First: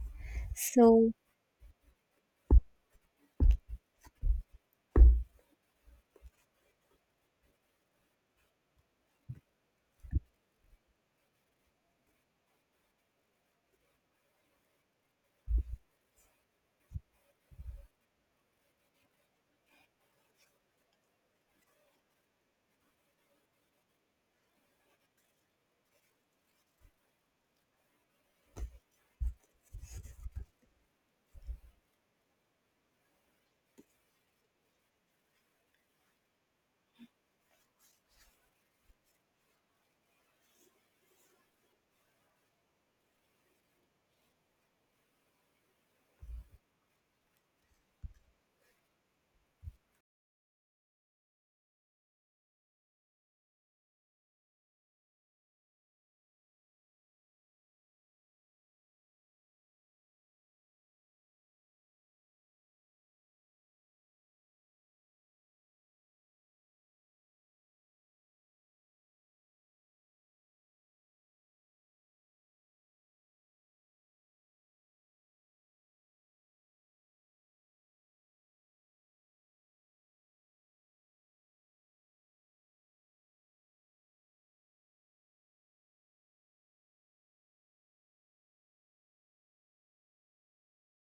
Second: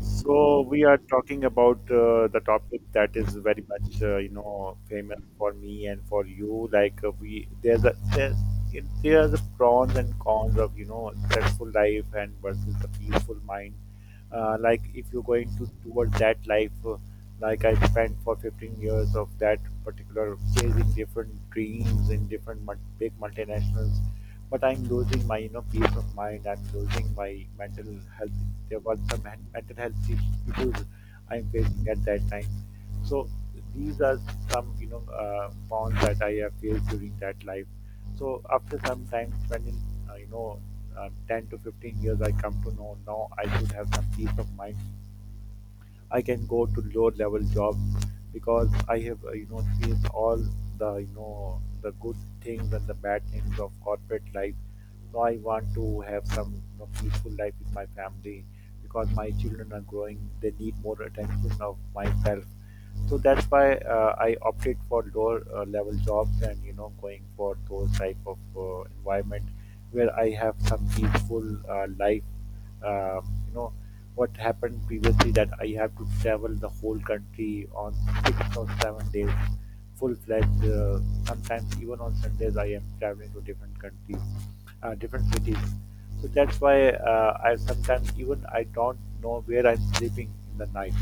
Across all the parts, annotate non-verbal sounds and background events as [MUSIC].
So we are So, talking about the topic that is very much famous for me and for you. Like we there's a there's it, there's a pros and cons of stressful life and versus the peaceful mind. If you're going to towards that life, like I spent for 15 years of that particular chasing different dreams in big multinationals, but I'm losing my peace of mind. I'm losing my mental health. There were mental health issues I'm facing at that time. So these are some bonds that I have faced during that life. So after some time spending, uh, you know 10 to 15 years, I come to know now I should have some peace of mind. I can go to lower level job because I have seen all the the good things and the bad things of corporate life. So I want to have some, peaceful life with my family because my children are growing. They need more attention of myself. So that's why I opted for lower level jobs and going for those type of environment where I have some peaceful life. Um, you know what happened previously that I have to travel the whole country on 6 or 7 days, full fledged. Sometimes even on Sundays, I am traveling to different countries, different cities. So that's why I sometimes, even I don't know where I'm sleeping in the night.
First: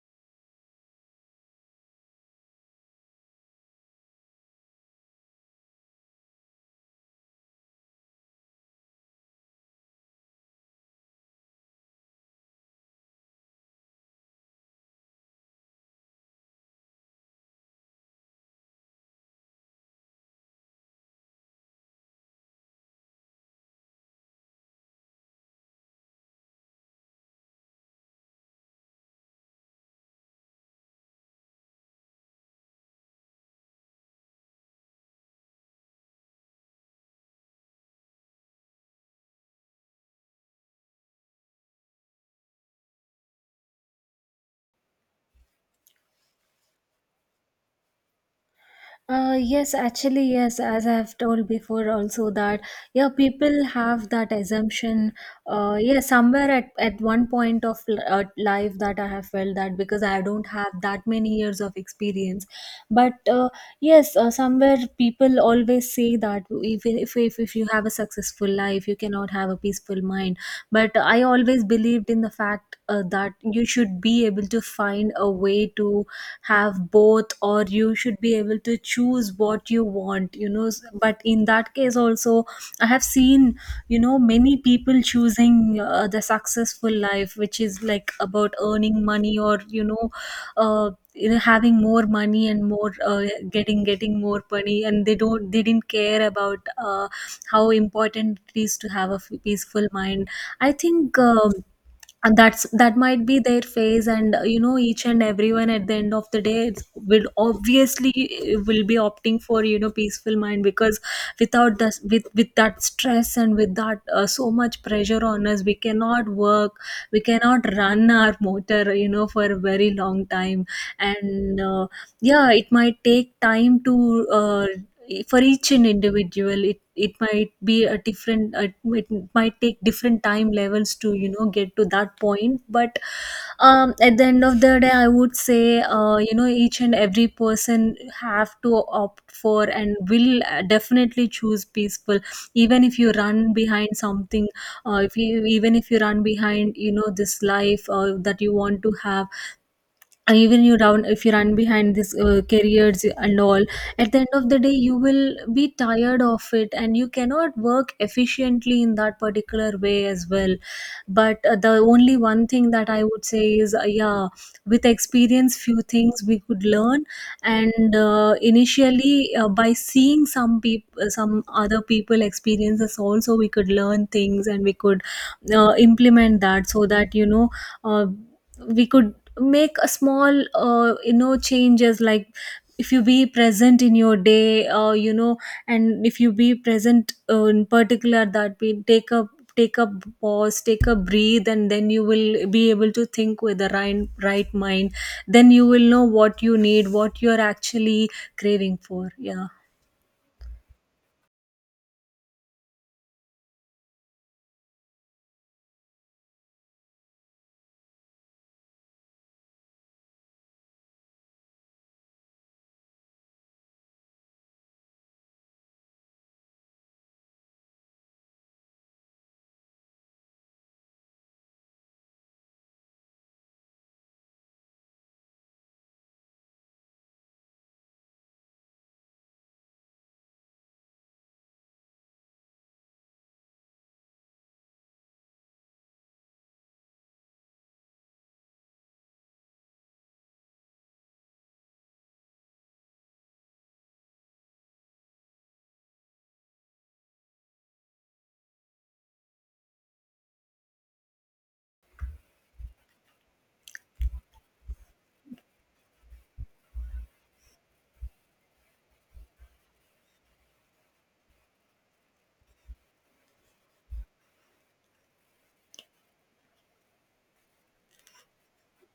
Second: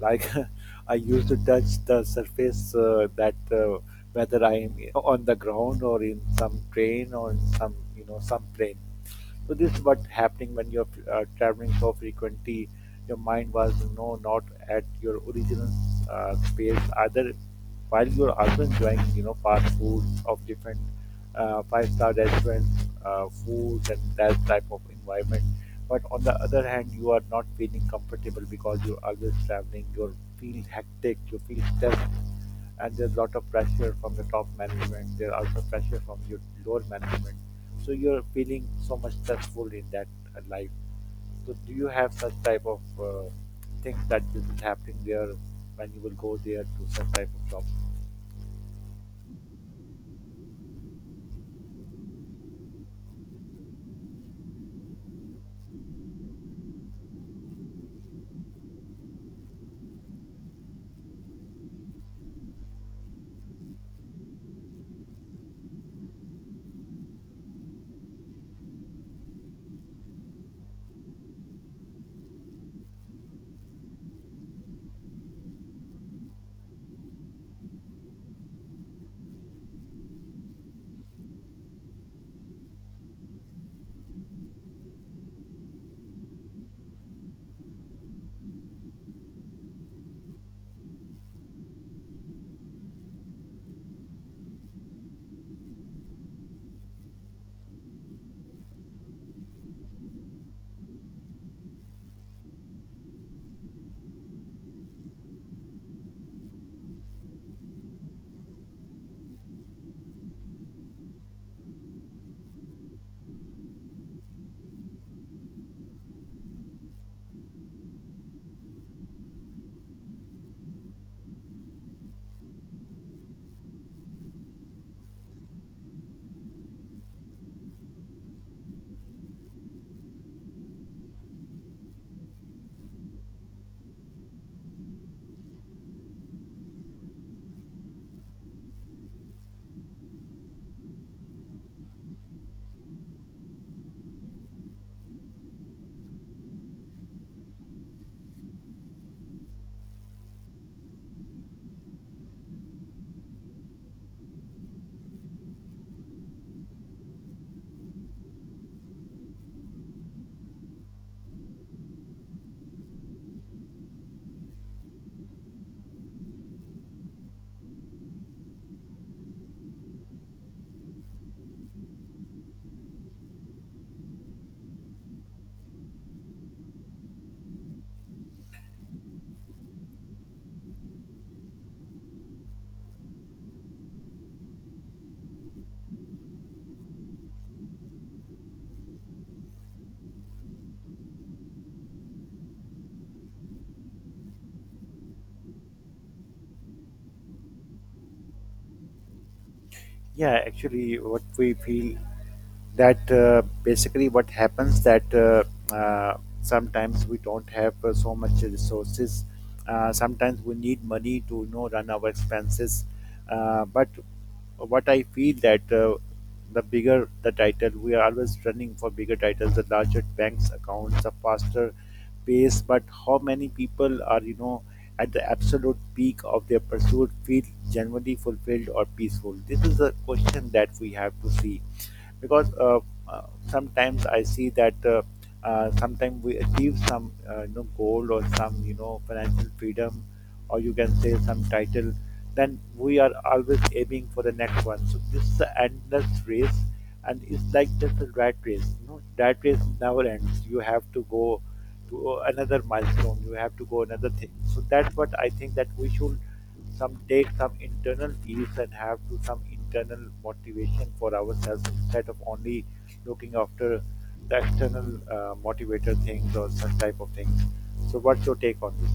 Like [LAUGHS] I used to touch the surface that whether I am on the ground or in some train or in some some plane. So this is what happening when you're traveling so frequently your mind was no, not at your original space either, while you're also enjoying fast foods of different five-star restaurants, foods and that type of environment, but on the other hand you are not feeling comfortable because you're always traveling, you feel hectic, you feel stressed, and there's a lot of pressure from the top management. There are also pressure from your lower management. So you're feeling so much stressful in that life. So do you have such type of things that will be happening there when you will go there to some type of job? Yes, actually, yes, as I've told before also that, yeah, people have that assumption, yeah, somewhere at one point of life that I have felt that because I don't have that many years of experience. But Yes, somewhere people always say that even if you have a successful life, you cannot have a peaceful mind. But I always believed in the fact that you should be able to find a way to have both, or you should be able to choose what you want. But in that case also, I have seen many people choosing the successful life, which is like about earning money or having more money and more getting more money, and they didn't care about how important it is to have a peaceful mind, I think. And that might be their phase, and each and everyone at the end of the day will obviously will be opting for peaceful mind, because without this with that stress and with that so much pressure on us, we cannot work, we cannot run our motor, you know, for very, very long time. And yeah, it might take time to for each an individual, it might be a different, it might take different time levels to, you know, get to that point. But at the end of the day, I would say, each and every person have to opt for and will definitely choose peaceful, even if you run behind something. If you, even if you run behind, you know, this life that you want to have, even you down if you run behind this careers and all, at the end of the day you will be tired of it and you cannot work efficiently in that particular way as well. But the only one thing that I would say is, yeah, with experience few things we could learn. And initially, by seeing some people, some other people experiences also, we could learn things and we could implement that, so that, you know, uh, we could make a small, changes. Like if you be present in your day, and if you be present, in particular, that we take a pause, take a breathe, and then you will be able to think with the right mind. Then you will know what you need, what you're actually craving for. Yeah. Yeah, actually, what we feel that basically what happens that, sometimes we don't have so much resources. Sometimes we need money to run our expenses, but what I feel that, the bigger the title, we are always running for bigger titles, the larger banks accounts, the faster pace, but how many people are, at the absolute peak of their pursuit, feel genuinely fulfilled or peaceful? This is a question that we have to see because, uh, sometimes I see that, sometimes we achieve some goal or some financial freedom, or you can say some title, then we are always aiming for the next one. So this is the endless race, and it's like just a rat race. Rat race never ends. You have to go to another milestone, you have to go another thing. So that's what I think, that we should some take some internal peace and have to some internal motivation for ourselves instead of only looking after the external motivator things or such type of things. So, what's your take on this?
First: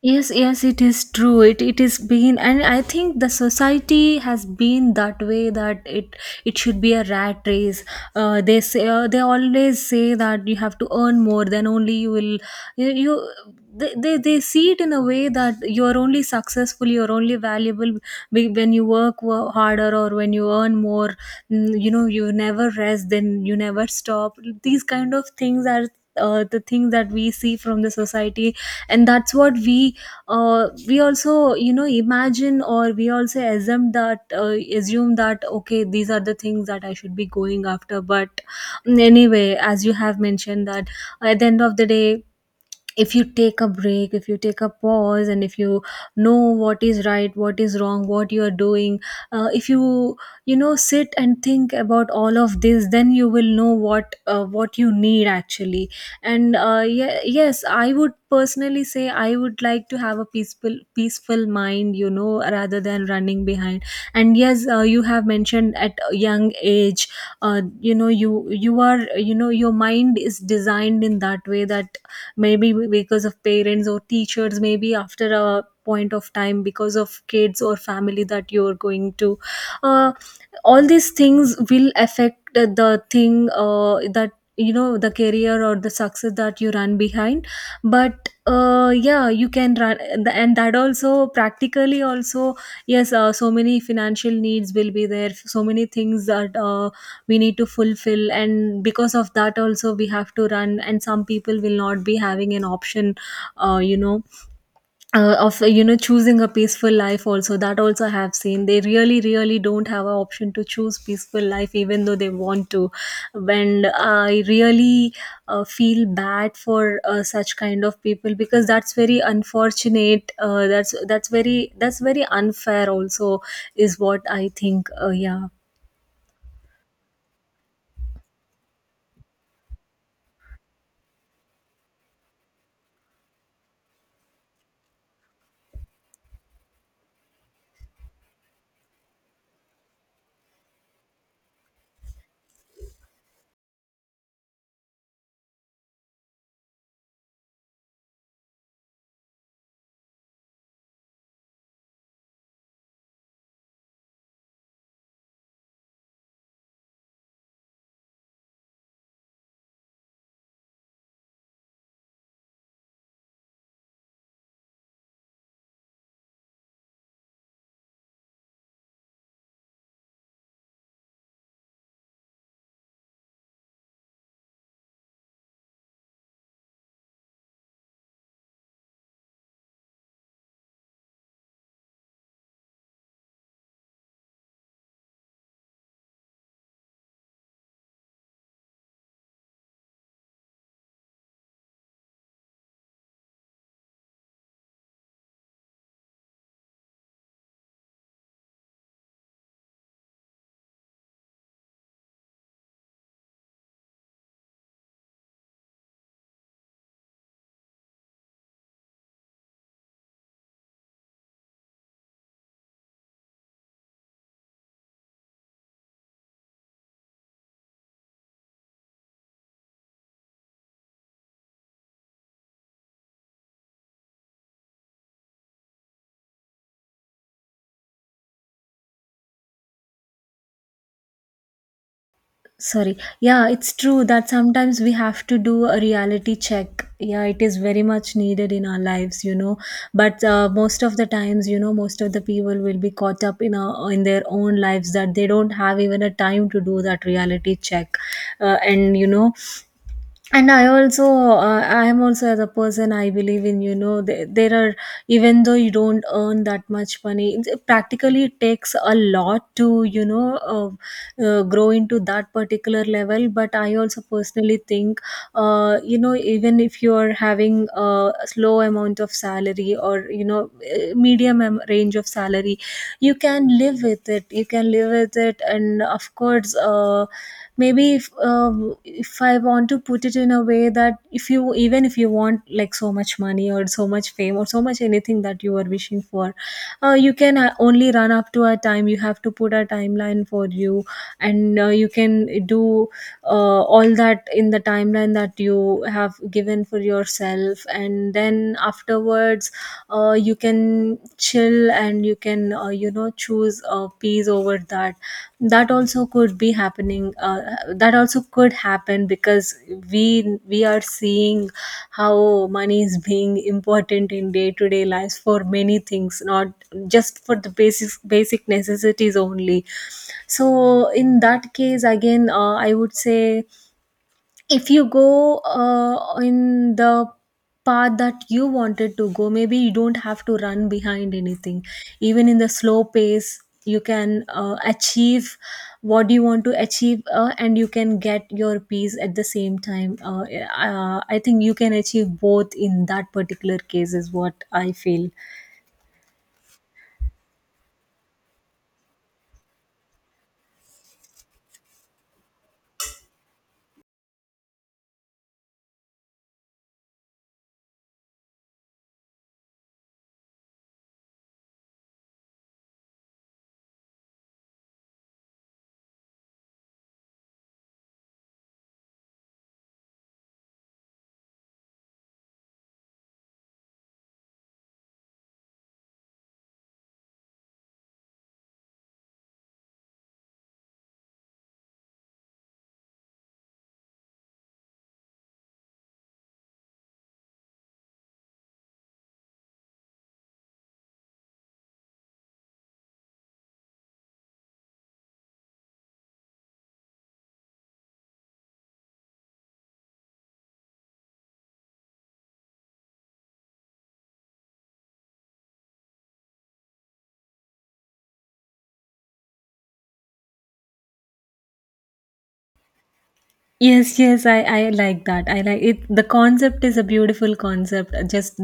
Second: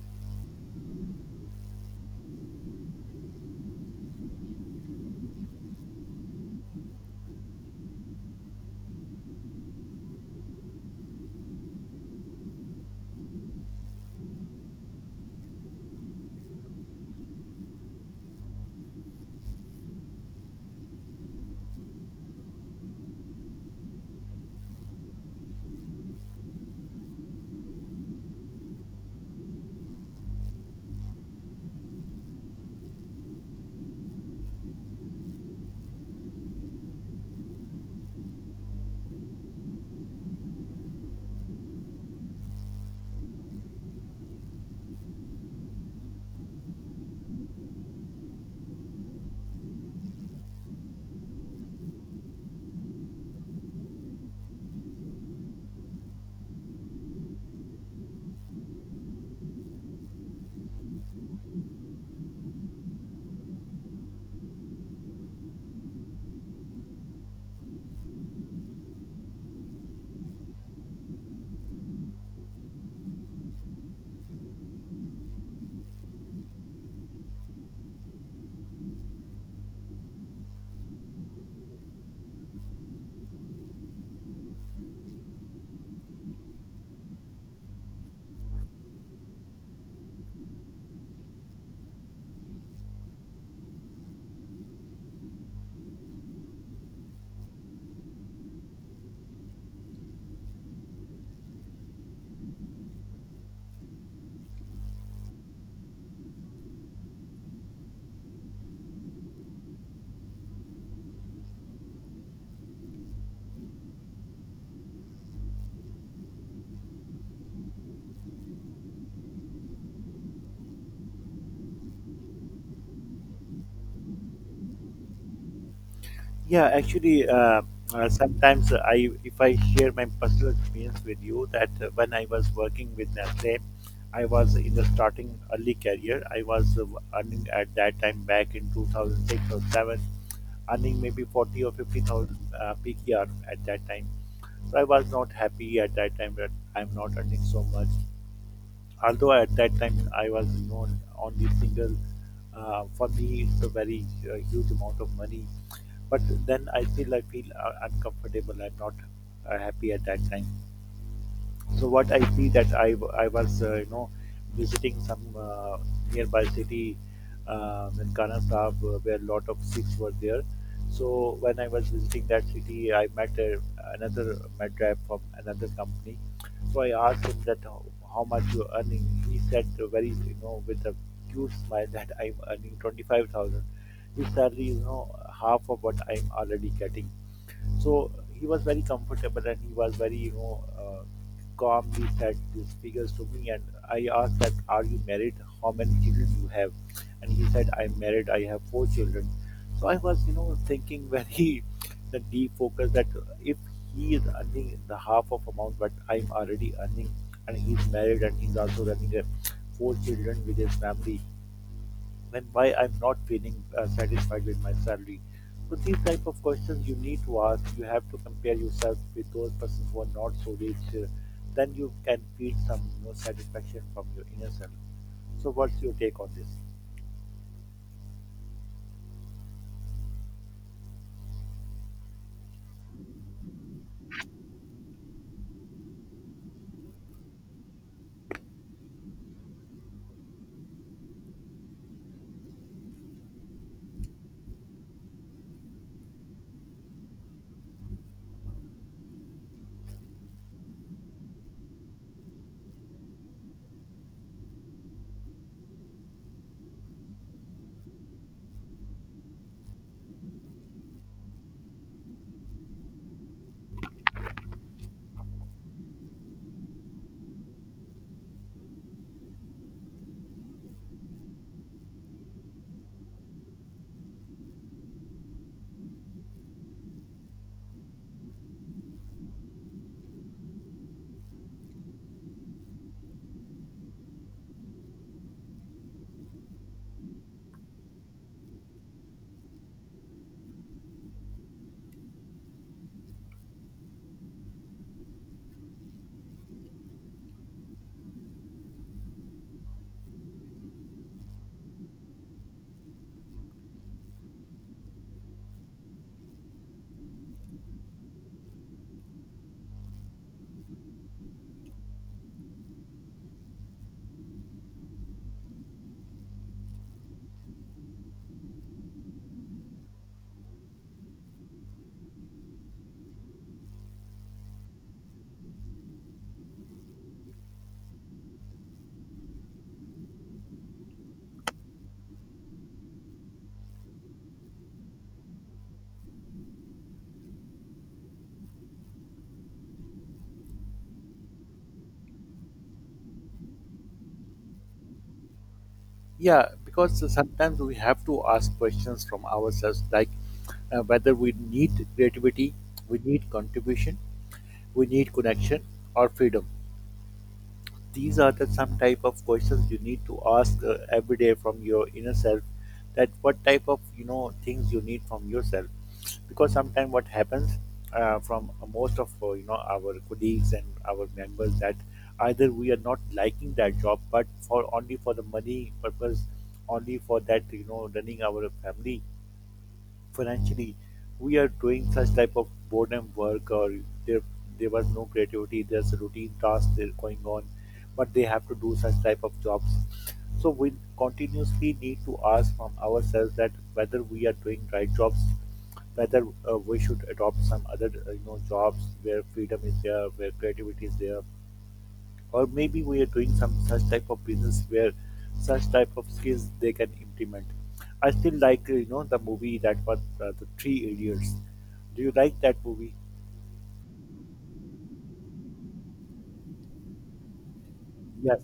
Yes, yes, it is true. It is been, and I think the society has been that way, that it should be a rat race. They say, they always say that you have to earn more, then only you will you. you they see it in a way that you're only successful, you're only valuable when you work harder or when you earn more. Mm, you know, you never rest, then you never stop. These kind of things are the things that we see from the society, and that's what we also, you know, imagine, or we also assume that, okay, these are the things that I should be going after. But anyway, as you have mentioned, that at the end of the day, if you take a break, if you take a pause, and if you know what is right, what is wrong, what you are doing, if you, you know, sit and think about all of this, then you will know what, what you need actually. And yeah, yes, I would personally say I would like to have a peaceful mind, you know, rather than running behind. And yes, you have mentioned at a young age, you, you are, you know, your mind is designed in that way that maybe because of parents or teachers, maybe after a point of time because of kids or family, that you're going to, uh, all these things will affect the thing, that, you know, the career or the success that you run behind. But yeah, you can run, and that also practically also, yes, so many financial needs will be there, so many things that we need to fulfill, and because of that also we have to run, and some people will not be having an option, uh, you know of, you know, choosing a peaceful life also. That also I have seen, they really, really don't have an option to choose peaceful life, even though they want to. And I really feel bad for such kind of people, because that's very unfortunate. That's very, that's very unfair also, is what I think. Yeah. Yeah, actually, sometimes if I share my personal experience with you, that when I was working with Nestle, I was in the starting early career. I was earning at that time back in 2006 or 7, earning maybe 40 or 50,000 PKR at that time. So I was not happy at that time, that I'm not earning so much. Although at that time I was known only single, for me it's a very huge amount of money, but then I feel uncomfortable. I'm not happy at that time. So what I see that I was visiting some nearby city in Khana Sahib, where a lot of Sikhs were there. So when I was visiting that city, another madrap from another company. So I asked him that, how much you're earning. He said very, with a cute smile, that I'm earning 25,000. His salary is, half of what I'm already getting. So he was very comfortable and he was very, calmly said these figures to me. And I asked that, "Are you married? How many children you have?" And he said, "I'm married. I have four children." So I was, thinking very [LAUGHS] the deep focus that if he is earning the half of amount but I'm already earning, and he's married and he's also running a four children with his family, and why I'm not feeling satisfied with my salary. So these type of questions you need to ask. You have to compare yourself with those persons who are not so rich. Then you can feel some, satisfaction from your inner self. So what's your take on this? Sorry. Yeah, it's true that sometimes we have to do a reality check. Yeah, it is very much needed in our lives, you know. But most of the times, you know, most of the people will be caught up in a, in their own lives, that they don't have even a time to do that reality check. And you know, and I also, I am also, as a person, I believe in, you know, there are, even though you don't earn that much money, it practically, it takes a lot to, you know, grow into that particular level. But I also personally think, you know, even if you are having a slow amount of salary, or you know, eh, medium range of salary, you can live with it, you can live with it. And of course, maybe if I want to put it in a way that, if you, even if you want like so much money or so much fame or so much anything that you are wishing for, you can, only run up to a time, you have to put a timeline for you. And you can do all that in the timeline that you have given for yourself, and then afterwards, you can chill, and you can, choose peace over that. That also could be happening, that also could happen, because we are seeing how money is being important in day to day lives for many things, not just for the basic necessities only. So in that case again, I would say, if you go in the path that you wanted to go, maybe you don't have to run behind anything. Even in the slow pace you can achieve what you want to achieve, and you can get your peace at the same time. I think you can achieve both in that particular case, is what I feel. Yeah, because sometimes we have to ask questions from ourselves, like whether we need creativity, we need contribution, we need connection or freedom. These are the some type of questions you need to ask every day from your inner self, that what type of things you need from yourself, because sometimes what happens, from most of our colleagues and our members, that either we are not liking that job but for only for the money purpose, only for that, running our family financially, we are doing such type of boredom work, or there there was no creativity, there's a routine task there going on, but they have to do such type of jobs. So we continuously need to ask from ourselves, that whether we are doing right jobs, whether we should adopt some other jobs where freedom is there, where creativity is there, or maybe we are doing some such type of business where such type of skills they can implement. I still like the movie that was the three idiots. Do you like that movie? Yes, yes, I like that, I like it. The concept is a beautiful concept, Yes,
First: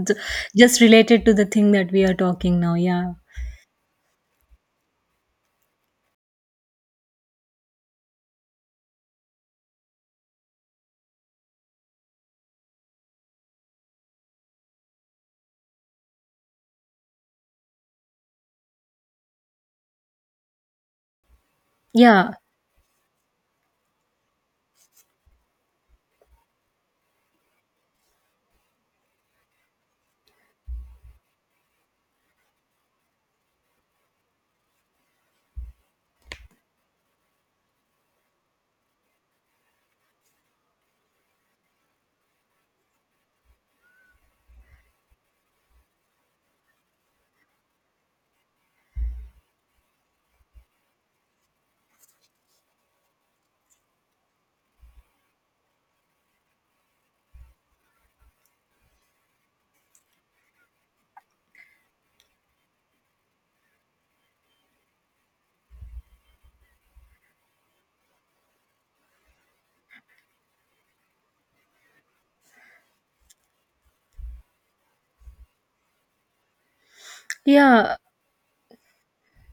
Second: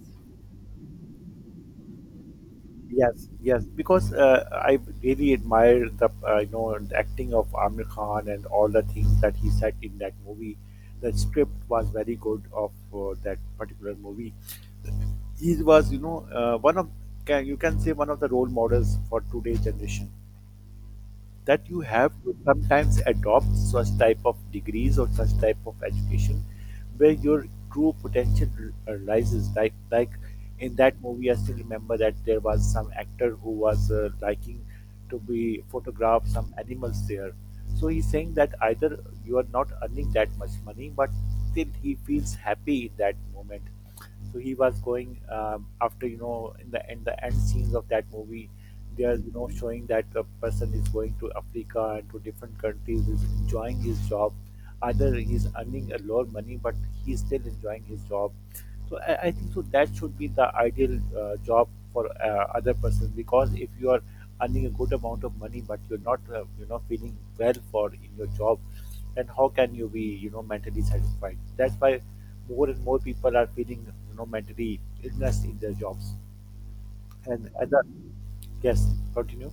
just related to the thing that we are talking now. Yeah, yes. Yes, because I really admire the the acting of Amir Khan and all the things that he said in that movie. The script was very good of that particular movie. He was one of, can you can say, one of the role models for today's generation, that you have yeah. to sometimes adopt such type of degrees or such type of education where your true potential rises like in that movie. I still remember that there was some actor who was liking to be photograph some animals there. So he's saying that either you are not earning that much money but still he feels happy in that moment. So he was going, after, in the end scenes of that movie, they are, showing that the person is going to Africa and to different countries, is enjoying his job. Either he's earning a lot of money, but he's still enjoying his job. So I think so that should be the ideal job for other person, because if you are earning a good amount of money but you're not feeling well for in your job, then how can you be mentally satisfied? That's why more and more people are feeling mentally illness in their jobs. And other, Yeah. yes, continue.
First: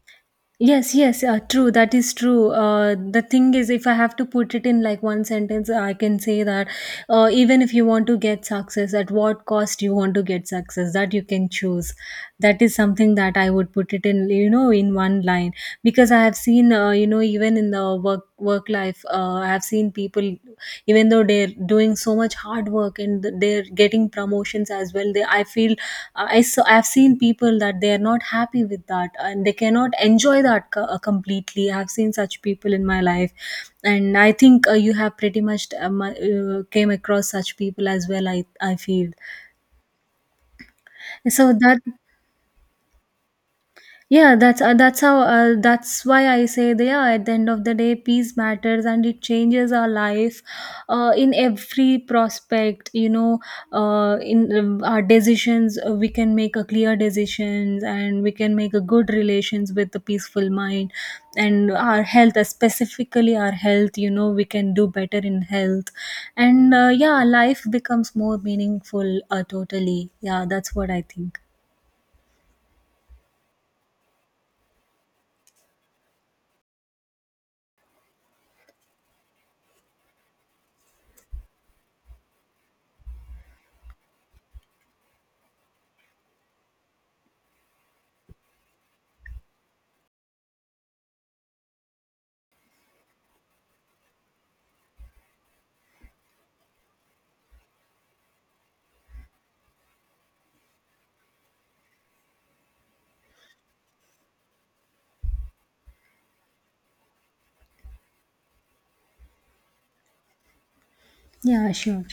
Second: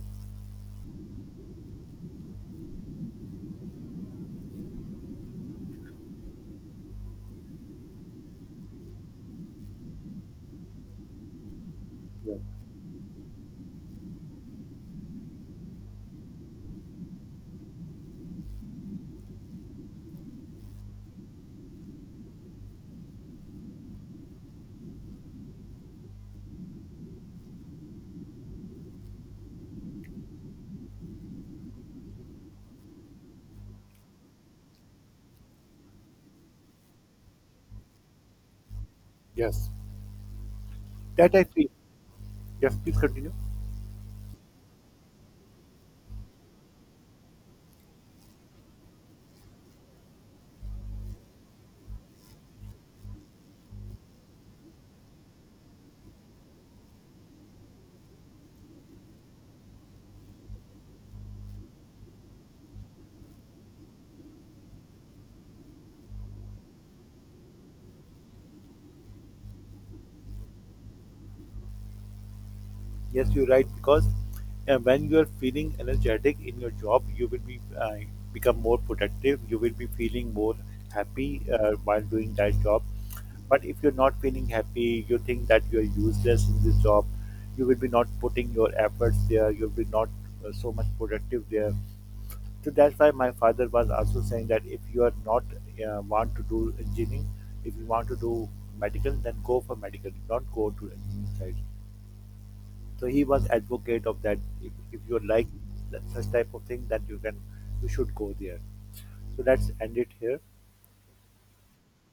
Yes, yes, true. That is true. The thing is, if I have to put it in like one sentence, I can say that, even if you want to get success, at what cost you want to get success, that you can choose. Yeah. That is something that I would put it in, you know, in one line, because I have seen, you know, even in the work life, I have seen people, even though they're doing so much hard work and they're getting promotions as well, they, I feel, I've seen people that they are not happy with that, and they cannot enjoy that completely. I've seen such people in my life, and I think, you have pretty much came across such people as well, I feel. Yes. That I So feel. that. Yes, please continue. Yeah, that's how, that's why I say that, yeah, at the end of the day, peace matters, and it changes our life in every prospect. You know, in our decisions, we can make a clear decisions, and we can make a good relations with a peaceful mind, and our health, specifically our health. You know, we can do better in health, and yeah, life becomes more meaningful. Totally, yeah, that's what I think. Yes, you're right because when you are feeling energetic in your job, you will be become more productive. You will be feeling more happy while doing that job. But if you're not feeling happy, you think that you're useless in this job. You will be not putting your efforts there. You'll be not so much productive there. So that's why my father was also saying that if you are not want to do engineering, if you want to do medical, then go for medical. Don't go to engineering side. So he was advocate of that. If you like that, such type of thing, then you should go there. So let's end it here. Yeah, sure.